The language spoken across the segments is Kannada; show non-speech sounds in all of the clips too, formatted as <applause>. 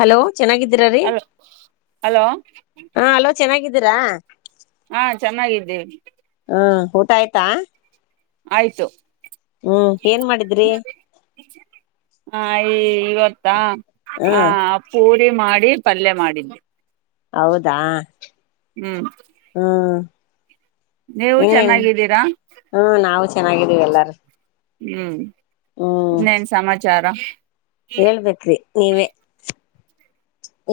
ಹಲೋ ಚೆನ್ನಾಗಿದ್ದೀರ ರೀ ಅಲೋ ಅಲೋ ಹಾ ಹಲೋ ಚೆನ್ನಾಗಿದ್ದೀರಾ. ಹಾ ಚೆನ್ನಾಗಿದ್ದೇವೆ. ಹ್ಮ ಊಟ ಆಯ್ತಾ. ಆಯ್ತು ಹ್ಮ್ ಏನ್ ಮಾಡಿದ್ರಿ ಹಾ ಈವತ್ತಾ ಹ ಹ್ಮ್ ಪೂರಿ ಮಾಡಿ ಪಲ್ಯ ಮಾಡಿದ್ದ ಹೌದಾ. ಹ್ಮ ಹ್ಮ ನೀವು ಚೆನ್ನಾಗಿದ್ದೀರಾ. ಹ್ಮ ನಾವು ಚೆನ್ನಾಗಿದೀವಿ ಎಲ್ಲಾರು. ಹ್ಮ ಹ್ಮ್ ಇನೇನ್ ಸಮಾಚಾರ ಹೇಳ್ಬೇಕ್ರಿ ನೀವೇ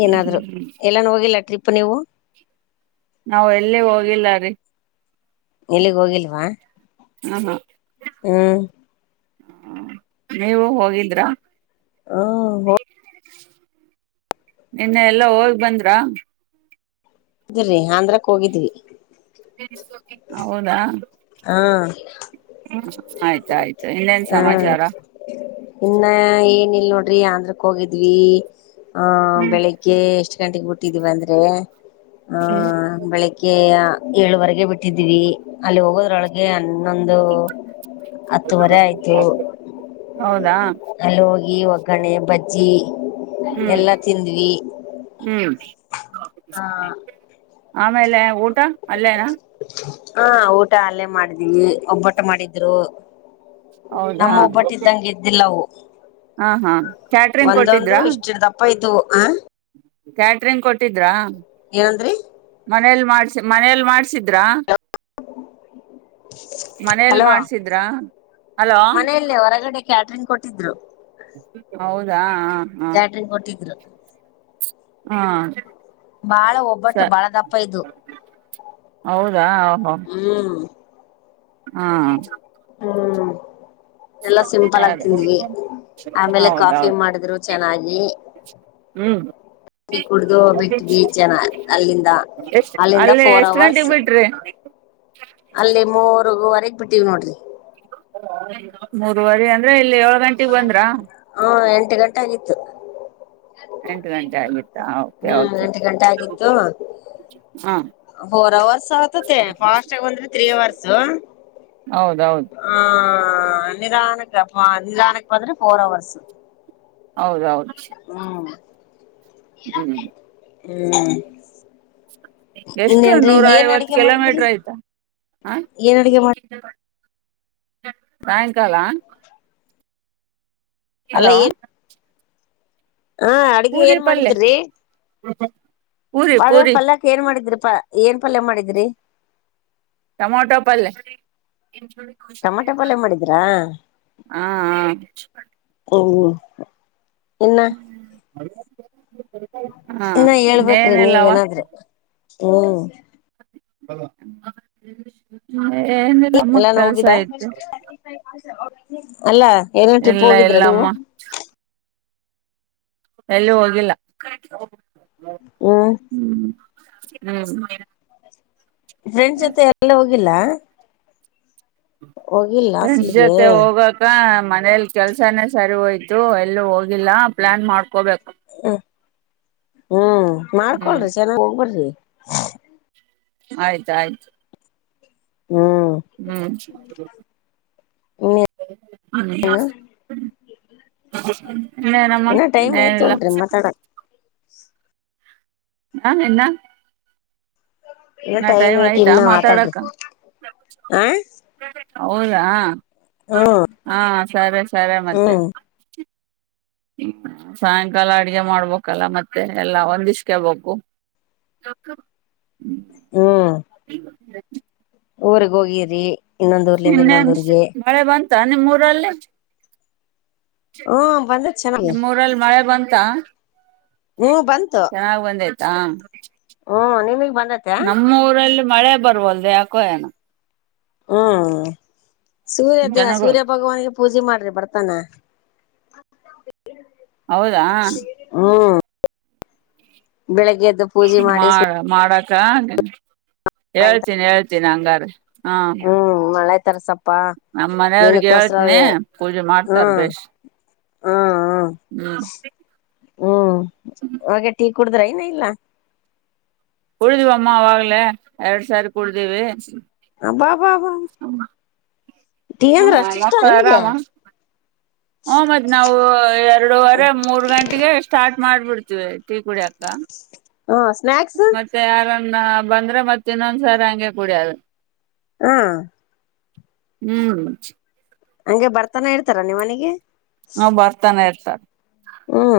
ಏನಾದ್ರು ಹ್ಮ್ ಎಲ್ಲಾನ ಹೋಗಿಲ್ಲ ಟ್ರಿಪ್ ನೀವು. ನಾವ ಎಲ್ಲಿ ಹೋಗಿಲ್ಲರೀ. ಎಲ್ಲಿಗ ಹೋಗಿಲ್ವಾ. <unintelligible> ಹ್ಮ್ ನೀವು ಹೋಗಿದ್ರಾ ಹ ಇನ್ನ ಎಲ್ಲಾ ಹೋಗಿ ಬಂದ್ರ. ಅ್ರೀ ಅಂದ್ರಕ್ ಹೋಗಿದ್ವಿ <unintelligible> ಹೌದಾ ಹಾ ಆಯ್ತಾಯ್ತು ಇನ್ನೇನ್ ಹಾ ಸಮಾಚಾರ ಇನ್ನ ಏನ ಇಲ್ ನೋಡ್ರಿ ಆಂದ್ರಕ್ ಹೋಗಿದ್ವಿ ಹ್ಮ ಹ್ಮ್ ಬೆಳಿಗ್ಗೆ ಎಷ್ಟ ಗಂಟಗ್ ಬಿಟ್ಟಿದ್ದೀ ಬಂದ್ರೆ ಹ್ಮ್ ಹ್ಮ ಬೆಳಿಗ್ಗೆ ಏಳುವರೆಗೆ ಬಿಟ್ಟಿದೀವಿ ಅಲ್ಲಿ ಹೋಗೋದ್ರೊಳಗೆ ಹಾಗೆ ಹನ್ನೊಂದು ಹತ್ತುವರೆ ಆಯ್ತು. ಹೌದಾ ಅಲ್ಲಿ ಹೋಗಿ ಒಗ್ಗರಣೆ ಬಜ್ಜಿ ಹ್ಮ್ ಎಲ್ಲ ತಿಂದ್ವಿ. ಹ್ಮ್ ಹ ಆಮೇಲೆ ಊಟ ಅಲ್ಲೇನಾ ಹಾ ಊಟ ಅಲ್ಲೇ ಮಾಡಿದೀನಿ ಒಬ್ಬಟ ಮಾಡಿದ್ರು ನಮ್ಮ ಹೌದಾ ಒಬ್ಬಟ್ಟಿದ್ದಂಗೆ ಇದ್ದಿಲ್ಲವು. ಹಾ ಹಾ ಕ್ಯಾಟ್ರಂಗ್ ಒಂದೊಂದು ಕೊಟ್ಟಿದ್ರಾ ಇಷ್ಟಿಡ್ ದಪ್ಪ ಇದ್ವು ಹ ಕ್ಯಾಟ್ರಿಂಗ್ ಕೊಟ್ಟಿದ್ರಾ ಏನಂದ್ರರಿ ಮನೇಲಿ ಮಾಡ್ಸ ಮನೇಲ್ ಮಾಡ್ಸಿದ್ರಾ ಮನೇೆಯಲ್ಲಿ ಹಲೋ ಮಾಡ್ಸಿದ್ರ ಹಲೋ ಮನೆಯಲ್ಲೇ ಹೊರಗಡೆ ಕ್ಯಾಟ್ರಿಂಗ್ ಕೊಟ್ಟಿದ್ರು. ಹೌದಾ ಹಾ ಹಾ ಕ್ಯಾಟ್ರಿಂಗ್ ಕೊಟ್ಟಿದ್ರು ಹಾ ಬಾಳ ಒಬ್ಬಟ್ಟು ಸ ಬಾಳ ದಪ್ಪ ಇದದು ಹೌದಾ ಹ್ಮ್ ಹಾ ಹ್ಮ್ ಎಲ್ಲ ಸರಿ ಸಿಂಪಲ್ ಆಗ ತಿಂದ್ವಿ ಆಮೇಲೆ ಕಾಫಿ ಹೌದೌದು ಮಾಡಿದ್ರು ಚೆನ್ನಾಗಿ ಹ್ಮ್ ಕಾಫಿ ಕುಡ್ದು ಬಿಟ್ವಿ <unintelligible> ಚೆನ್ನ ಅಲ್ಲಿಂದ ಎಷ್ಟ ಅಲ್ಲಿಂದ ಅಲ್ಲೇ ಫೋರ್ ಎಷ್ಟ್ ಅವರ್ಸ್ ಗಂಟೆಗೆ ಬಿಟ್ರಿ ಅಲ್ಲಿ ಮೂರುುವರೆಗ್ ಬಿಟ್ಟಿವವಿ ನೋಡ್ರಿ ಮೂರ್ವರಿ ಅಂದ್ರೆ ಇಲ್ಲಿ ಏಳ್ ಗಂಟಗ್ ಬಂದ್ರಾ ಹುಂ ಎಂಟು ಗಂಟೆ ಆಗಿತ್ತು ಎಂಟು ಗಂಟೆ ಆಗಿತ್ತಾ ಓಕೆ ಹ್ಮ್ ಓಕೆ ಎಂಟು ಗಂಟೆ ಆಗಿತ್ತು ಹಾ ಫೋರ್ ಅವರ್ಸ್ ಆಗ್ತತೆ ಫಾಸ್ಟ್ ಆಗ ಬಂದ್ರೆ ತ್ರ್ರೀ ಅವರ್ಸ್ ಹೌದೌದು ಹ ನಿಧಾನಕ್ಕೆಪ್ಪ ನಿಧಾನಕ್ಕೆ ಬಂದ್ರೆ ಫೋರ್ ಅವರ್ಸ್ ಹೌದೌದು ಹ್ಮ್ ಹ್ಮ್ ಹ್ಮ್ ಎಷ್ಟು ಇನ್ನೇನ್ರಿ ನೂರ ಏನ್ ಐವತ್ತು ಅಡಗೆ ಮಾಡಿದ್ರಿ ಕಿಲೋಮೀಟ್ರ ಆಯ್ತೆ. ಏನ್ ಅಡುಗೆ ಮಾಡ. ಸಾಯಂಕಾಲ. ಹಲೋ ಹಾ ಅಡ್ಗೆ ಪೂರಿ ಏನ್ ಪಲ್ಯ ಮಾಡಿದ್ರಿ ಪೂರಿ ಅದೇ ಪೂರಿ ಪಲ್ಯ. ಏನ್ ಮಾಡಿದ್ರಿಪಾ ಏನ್ ಪಲ್ಯ ಮಾಡಿದ್ರಿ. ಟೊಮೊಟೊ ಪಲ್ಯ. ಟಮಾಟೆ ಪಲ್ಯ ಮಾಡಿದ್ರಾ ಹಾ ಹಾ. ಹ್ಮ್ ಇನ್ನ <unintelligible> ಹಾ ಇನ್ನ ಹೇಳ್ಬೇಕ್ರಿ ನೀವ್ ಇನ್ನೇನಿಲ್ಲವಾ ಇನ್ನ ಹ್ಮ್ ಏನಿಲ್ಲ ನಮಗೆ ಕೆಲ್ಸ ಐತೆ. ಅಲ್ಲಾ ಎಲ್ಲೋ ಟ್ರಿಪ್ ಇಲ್ಲ ಹೋಗಿದ್ರ ನೀವು. ಇಲ್ಲಮ್ಮ ಎಲ್ಲೂ ಹೋಗಿಲ್ಲ ಹ್ಮ್ <unintelligible> ಫ್ರೆಂಡ್ಸ್ ಜೊತೆ ಎಲ್ಲು ಹೋಗಿಲ್ಲಾ ಫ್ರೆಂಡ್ಸ್ ಹಾಸ್ಟೆಲ್ಗೆ ಜೊತೆ ಹೋಗ. ಮನೇಲಿ ಕೆಲ್ಸಾನೇ ಸರಿ ಹೋಯ್ತು ಎಲ್ಲ ಹೋಗಿಲ್ಲ ಪ್ಲಾನ್ ಮಾಡ್ಕೋಬೇಕು ಹ ಹ್ಮ್ ಹ್ಮ್ ಮಾಡ್ಕೊಳ್ರಿ ಚೆನ್ನಾಗಿ ಹೋಗಿ ಬನ್ರೀ. ಆಯ್ತ ಆಯ್ತು ಹ್ಮ್ ಇನ್ನ ಹ್ಮ್. ಏನೇನಮ್ಮ ಇನ್ನ ಟೈಮ್ ಏನಿಲ್ಲ. ಐತಲ್ರಿ ಮಾತಾಡಕ್ ಹಾ ಇನ್ನ. ಇನ್ನು ಇನ್ನ ಟೈಮ್ ಐತಿ ಆಯ್ತಾ ಇನ್ನ ಮಾತಾಡ್ರಿ ಮಾತಾಡಕ ಹಾ. ಹೌದಾ ಹ್ಮ್ ಹಾ ಸರಿ ಸರಿ ಮತ್ತೆ. ಹ್ಮ್ ಹ್ಮ ಸಾಯಂಕಾಲ ಅಡ್ಗೆ ಮಾಡ್ಬೇಕಲ್ಲ ಮತ್ತೆ ಎಲ್ಲಾ ಒಂದಿಸ್ಕಬೇಕು. <unintelligible> ಹ್ಮ್ ಊರ್ಗ್ ಹೋಗಿದ್ರಿ ಇನ್ನೊಂದ ಊರ್ಲಿಂದ ಇನ್ನೊಂದ ಇನ್ನೇನ್ ಊರ್ಗೆ. ಮಳೆ ಬಂತ ನಿಮ್ಮ ಊರಲ್ಲಿ. ಹ್ಮ್ ಬಂದತ್ ಚೆನ್ನಾಗಿ ನಿಮ್ಮೂರಲ್ಲಿ ಮಳೆ ಬಂತ. ಹು ಬಂತು. ಹಾ ಹ್ಮ ನಿಮಿಗೆ ಬಂದತ್ತ. ನಮ್ಮ ಊರಲ್ಲಿ ಮಳೆ ಬರುವವಲ್ದು ಯಾಕೋ ಏನೋ. ಹ್ಮ್ ಸೂರ್ಯ ದೇವ ಜನಗಳು ಸೂರ್ಯ ಭಗವನ್ಗೆ ಪೂಜೆ ಮಾಡ್ರಿ ಬರ್ತಾನ ಹೌದಾ ಹ್ಮ್ ಬೆಳಗ್ಗೆದ್ದು. ಮಾಡ ಮಾಡಾಕ್ಕ ಹೇಳ್ತೀನಿ ಹೇಳ್ತೀನಿ ಹಂಗಾರ ಹಾ. ಹ್ಮ್ ಮಳೆ ತರಸಪ್ಪ ನಮ್ಮ ಮನೆಯವ್ರಿಗೆ ಹೇಳ್ತನಿ ಪೂಜೆ ಮಾಡ್ತಾರ ಹ್ಮ್ ಬೇಶ್. ಹ್ಮ್ ಹ್ಮ್ ಹ್ಮ ಹ್ಮ್ ಹಾಗೆ ಟೀ ಕುಡುದ್ರ ಇನ್ನ ಇಲ್ಲ. ಕುಡ್ದೀವಮ್ಮ ಅವಾಗ್ಲೇ ಎರಡ್ ಸಾರಿ ಕುಡ್ದೀವಿ ಅಬ್ಬಬ್ಬಾ ಹಮಾ ಹ ಮತ್ತ ಅಷ್ಟ ಇಷ್ಟ ಮಕ್ಕಳ ನಿಮ್ಗೆ ಆರಾಮ ಹುಂ ಮತ್ ನಾವು ಎರಡೂವರೆ ಮೂರ್ ಗಂಟೆಗೆ ಸ್ಟಾರ್ಟ್ ಮಾಡ್ಬಿಡ್ತೀವಿ ಟೀ ಕುಡಿಯಾಕ ಹ್ ಸ್ನಾಕ್ಸ್ ಮತ್ತೆ ಯಾರನ್ನ ಬಂದ್ರೆ ಮತ್ತ ಇನ್ನೊಂದ್ಸಾರಿ ಹಂಗೆ ಕುಡಿಯೋದು. ಹುಂ ಹುಂ ಹಂಗೆ ಬರ್ತಾನೆ ಇರ್ತಾರ ನಿಮ್ಮ ಮನೆಗೆ ಹ ಬರ್ತಾನೆ ಇರ್ತಾರೆ ಹುಂ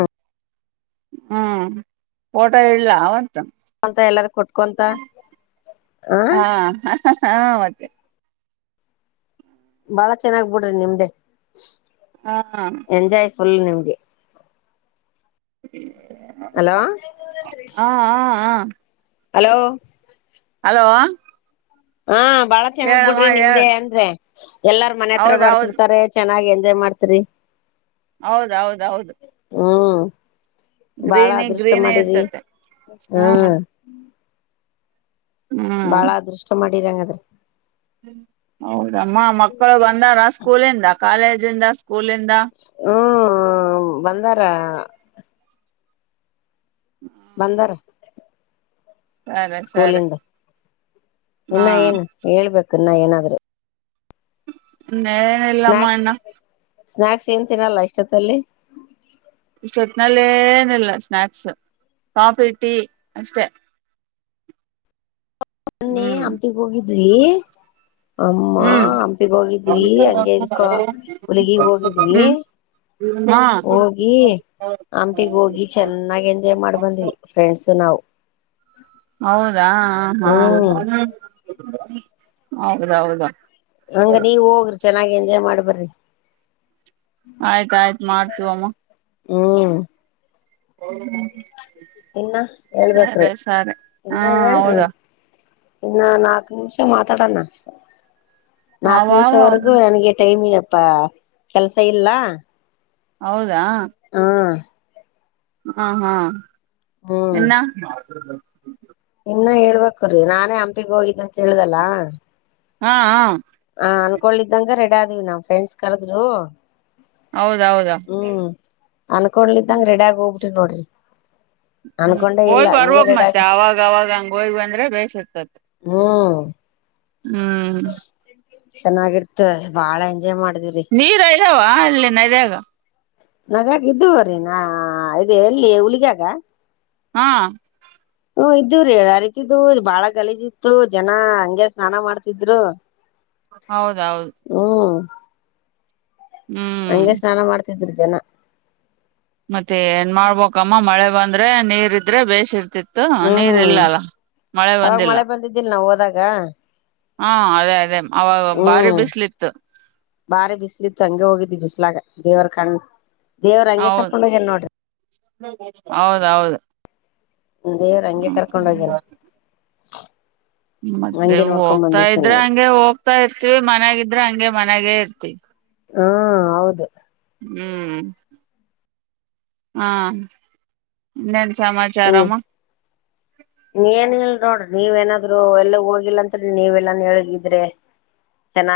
ಹುಂ ಫೋಟೋ ಇಲ್ಲಾ ಅವತ್ ಮತ್ ಎಲ್ಲಾರು ಕೊಟ್ಕೊಂತ ಹ ಹಾ ಹ ಹ ಹ್ ಮತ್ತೆ ಬಾಳ ಚೆನ್ನಾಗ್ ಬಿಡ್ರಿ ನಿಮ್ದೇ ಹ್ ಹಾ ಎಂಜಾಯ್ ಫುಲ್ ನಿಮ್ಮಗೆ ಹಲೋ ಹಾ ಹಾ ಹ್ ಹಲೋ ಹಲೋ ಹಾ ಬಾಳ ಚೆನ್ನಾಗ್ ಹೇಳಮ್ಮ ಬಿಡ್ರಿ ಹೇಳ ನಿಮ್ದೇ ಅಂದ್ರೆ ಎಲ್ಲಾರ ಮನೆ ಹತ್ರ ಹೌದೌದು ಬರ್ತಿರ್ತಾರೆ ಚೆನ್ನಾಗಿ ಎಂಜಾಯ್ ಮಾಡ್ತೀರಿ ಹೌದೌದೌದು ಹುಂ ಬಾಳ ಗ್ರೀನಿ ಅದೃಷ್ಟ ಗ್ರೀನೇ ಮಾಡಿರಿ ಇರ್ತತೆ ಹ್ಮ್ ಹುಂ ಬಾಳ ಹ್ಮ್ ಅದೃಷ್ಟ ಮಾಡಿರಂಗದ್ರ ಹೌದಮ್ಮ ಮಕ್ಕಳು ಬಂದಾರ ಸ್ಕೂಲಿಂದ, ಕಾಲೇಜಿಂದ, ಸ್ಕೂಲಿಂದ ಹಂ ಬಂದಾರ ಹ್ಮ ಬಂದಾರ್ ಸರಿ ಸರಿ ಸ್ಕೂಲಿಂದ ಹಾ ಇನ್ನ ಏನು ಹೇಳ್ಬೇಕು ಇನ್ನ ಏನಾದ್ರೂ ಎನ್ ಇಲ್ಲಮ್ಮ ಇನ್ನು ಸ್ನಾಯಕ್ಸ್ ಏನ್ ತಿನ್ನಲ್ಲಾ ಇಷ್ಟಹೋತ್ತಲ್ಲಿ ಇಷ್ಟೊತ್ ನಲ್ಲೇ ಏನಿಲ್ಲಾ ಸ್ನಾಯಕ್ಸ್ ಕಾಫಿ ಟೀ ಅಷ್ಟೇ ಮೊನ್ನೆ ಹ್ಮ್ ಹಂಪಿಗಿ ಹೋಗಿದ್ವಿ ಅಮ್ಮಾ ಹ್ಮ್ ಹಂಪಿಗ್ ಹೋಗಿದ್ವಿ ಹಂಗೆ ಇದಕ್ಕ ಹುಲಗಿಗ್ ಹೋಗಿದ್ವಿ. ಹ್ಮ್ ಹಾ ಹೋಗಿ ಹಂಪಿಗೆ ಹೋಗಿ ಚೆನ್ನಾಗಿ ಎಂಜಾಯ್ ಮಾಡ್ ಬಂದ್ವಿ ಫ್ರೆಂಡ್ಸ ನಾವು ಹೌದಾ ಹಾ ಹಾ ಹ್ಮ್ ಹೌದೌದು ಹಂಗ ನೀವ್ ಹೋಗ್ರಿ ಚೆನ್ನಾಗಿ ಎಂಜಾಯ್ ಮಾಡಿ ಬರ್ರಿ ಆಯ್ತಾ ಆಯ್ತ್ ಮಾಡ್ತೀವಿ ಮ್ಮ ಹುಂ <unintelligible> ಇನ್ನ ಹೇಳ್ಬೇಕ್ರೀ ಸರಿ ಸರಿ ಹಾ ಇನ್ನ ಹೇಳ್ರಿ ಹೌದಾ ಇನ್ನ ನಾಲ್ಕ ನಿಮಿಷ ಮಾತಾಡಣ. ನಾಕ್ ಅವ ನಿಮಿಷವರೆಗೂ ನನ್ಗೆ ಟೈಮ ಎಪ್ಪಾ ಕೆಲ್ಸ ಇಲ್ಲ. ಹೌದಾ. ಹಾ ಹಾ ಹಾ ಹ್ಮ್ ಇನ್ನ ಇನ್ನ ಹೇಳ್ಬೇಕರಿ ನಾನೇ ಹಂಪಿಗ ಹೋಗಿದ್ದ ಅಂತ ಹೇಳ್ದಲ್ಲ. ಹಾಂ ಹಾ ಹ ಅನ್ಕೊದ್ದಂಗ ರೆಡಿ ಆದ್ವಿ ನಮ್ ಫ್ರೆಂಡ್ಸ್ ಕರ್ದ್ರು. ಹೌದ ಹೌದ. ಹ್ಮ ಅನ್ಕೊಂಡಲಿದ್ದಂಗ ರೆಡ ಆಗ ಹೋಗ್ಬಿಟ್ಟನ ನೋಡ್ರಿ. ಹ್ಮ ಅನ್ಕೊಂಡೆ ಇಲ್ಲ ಹೋಗಿ ಹಂಗೆ ಬರ್ಬೇಕ ರೆಡಿ ಮತ್ತೆ ಆಗ್ಬಿಟ್ರಿ ಅವಾಗ ಅವಾಗ ಹಂಗ ಹೋಗ ಬಂದ್ರೆ ಬೇಷ್ ಇರ್ತತಿ. ಹ್ಮ ಹ್ಮ <inaudible> ಚೆನ್ನಾಗಿರ್ತ ಬಾಳ ಎಂಜಾಯ್ ಮಾಡಿದ. ನೀರ ಇದಾವ ಅಲ್ಲಿ ನದ್ಯಾಗ ನದಾಗ ಇದ್ದುವ್ರೀ ನಾ ಅದ ಎಲ್ಲಿ ಹುಲ್ಗ್ಯಾಗ ಹಾ ಹ್ಮ ಇದ್ದರೀ ಯ ರೀತಿದ್ದು ಬಾಳ ಗಲೀಜ ಇತ್ತು ಜನ ಹಂಗೆ ಸ್ನಾನ ಮಾಡ್ತಿದ್ರು. <inaudible> ಹೌದೌದ. ಹ್ಮ ಹ್ಮ್ ಹಂಗೆ ಸ್ನಾನ ಮಾಡ್ತಿದ್ರ ಜನ. ಮತ್ತೆ ಏನ್ ಮಾಡ್ಬೇಕಮ್ಮ ಮಳೆ ಬಂದ್ರೆ ನೀರ್ ಇದ್ರೆ ಬೇಶ್ ಇರ್ತಿತ. ತ ನೀರ್ ಹ್ಮ್ ಇಲ್ಲ ಅಲ್ಲ ಮಳೆ ಅವಾಗ ಬಂದಿಲ್ಲ ಮಳೆ ಬಂದಿದ್ದಿಲ್ ನಾವ್ ಹಾ ಅದೇ ಆತ ಹ್ಮ ಬಾರಿ ಬಿಸಿಲತ್ತ ಹಂಗೆ ಹೋಗಿದ್ದ ಬಿಸಲಾಗ ದೇವರ ಕಂಡ್ ದೇವ್ರ ಹಂಗೆ ಕರ್ಕೊಂಡ ಹೋಗ್ಯಾನ ನೋಡ್ರಿ. ಹೌದೌದ. ದೇವ್ರ ಹಂಗೆ ಕರ್ಕೊಂಡ ಹೋಗೇನ. ಮದೆ ನೋಡ್ಕೊಂಡ್ ಹೋಗ್ತಾ ಬಂದ್ವಿ ಇದ್ರ ಚೆನ್ನಾಗಿ ಹಂಗೆ ಹೋಗ್ತಾ ಇರ್ತಿವಿ ಮನ್ಯಾಗಿದ್ರ ಹಂಗೆ ಮನ್ಯಾಗ ಇರ್ತಿವಿ. ಹಾ ಹೌದ. ಹ್ಮ ಹಾ ಇನ್ನೇನ ಸಮಮಾಚಾರಾಮ <inaudible> ಏನಿಲ್ಲ ನೋಡ್ರ ನೀವ ಏನಾದ್ರು ಎಲ್ಲ ಹೋಗಿಲ್ಲ ಅತ್ರಿ ನೀವ ಎಲ್ಲಾನ ಹೇಳಿ ಗೀದ್ರೆ ಚೆನ್ನ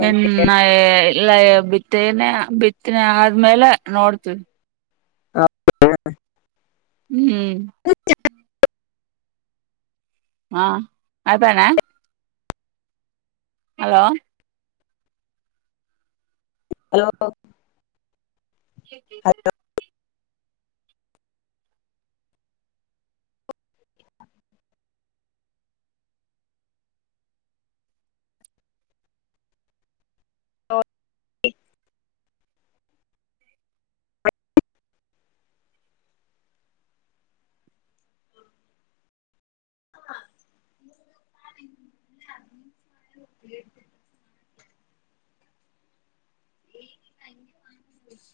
ಹ ನೇ ಇಲ್ಲ ಬಿತ್ತೇನೆ ಬಿತ್ತನೆ ಆದ್ಮೇಲೆ ನೋಡ್ತೀವಿ. <unintelligible> ಹ್ಮ <inaudible> ಹಾ ಅದಾನ ಹಲೋ ಹಲೋ <unintelligible> <unintelligible>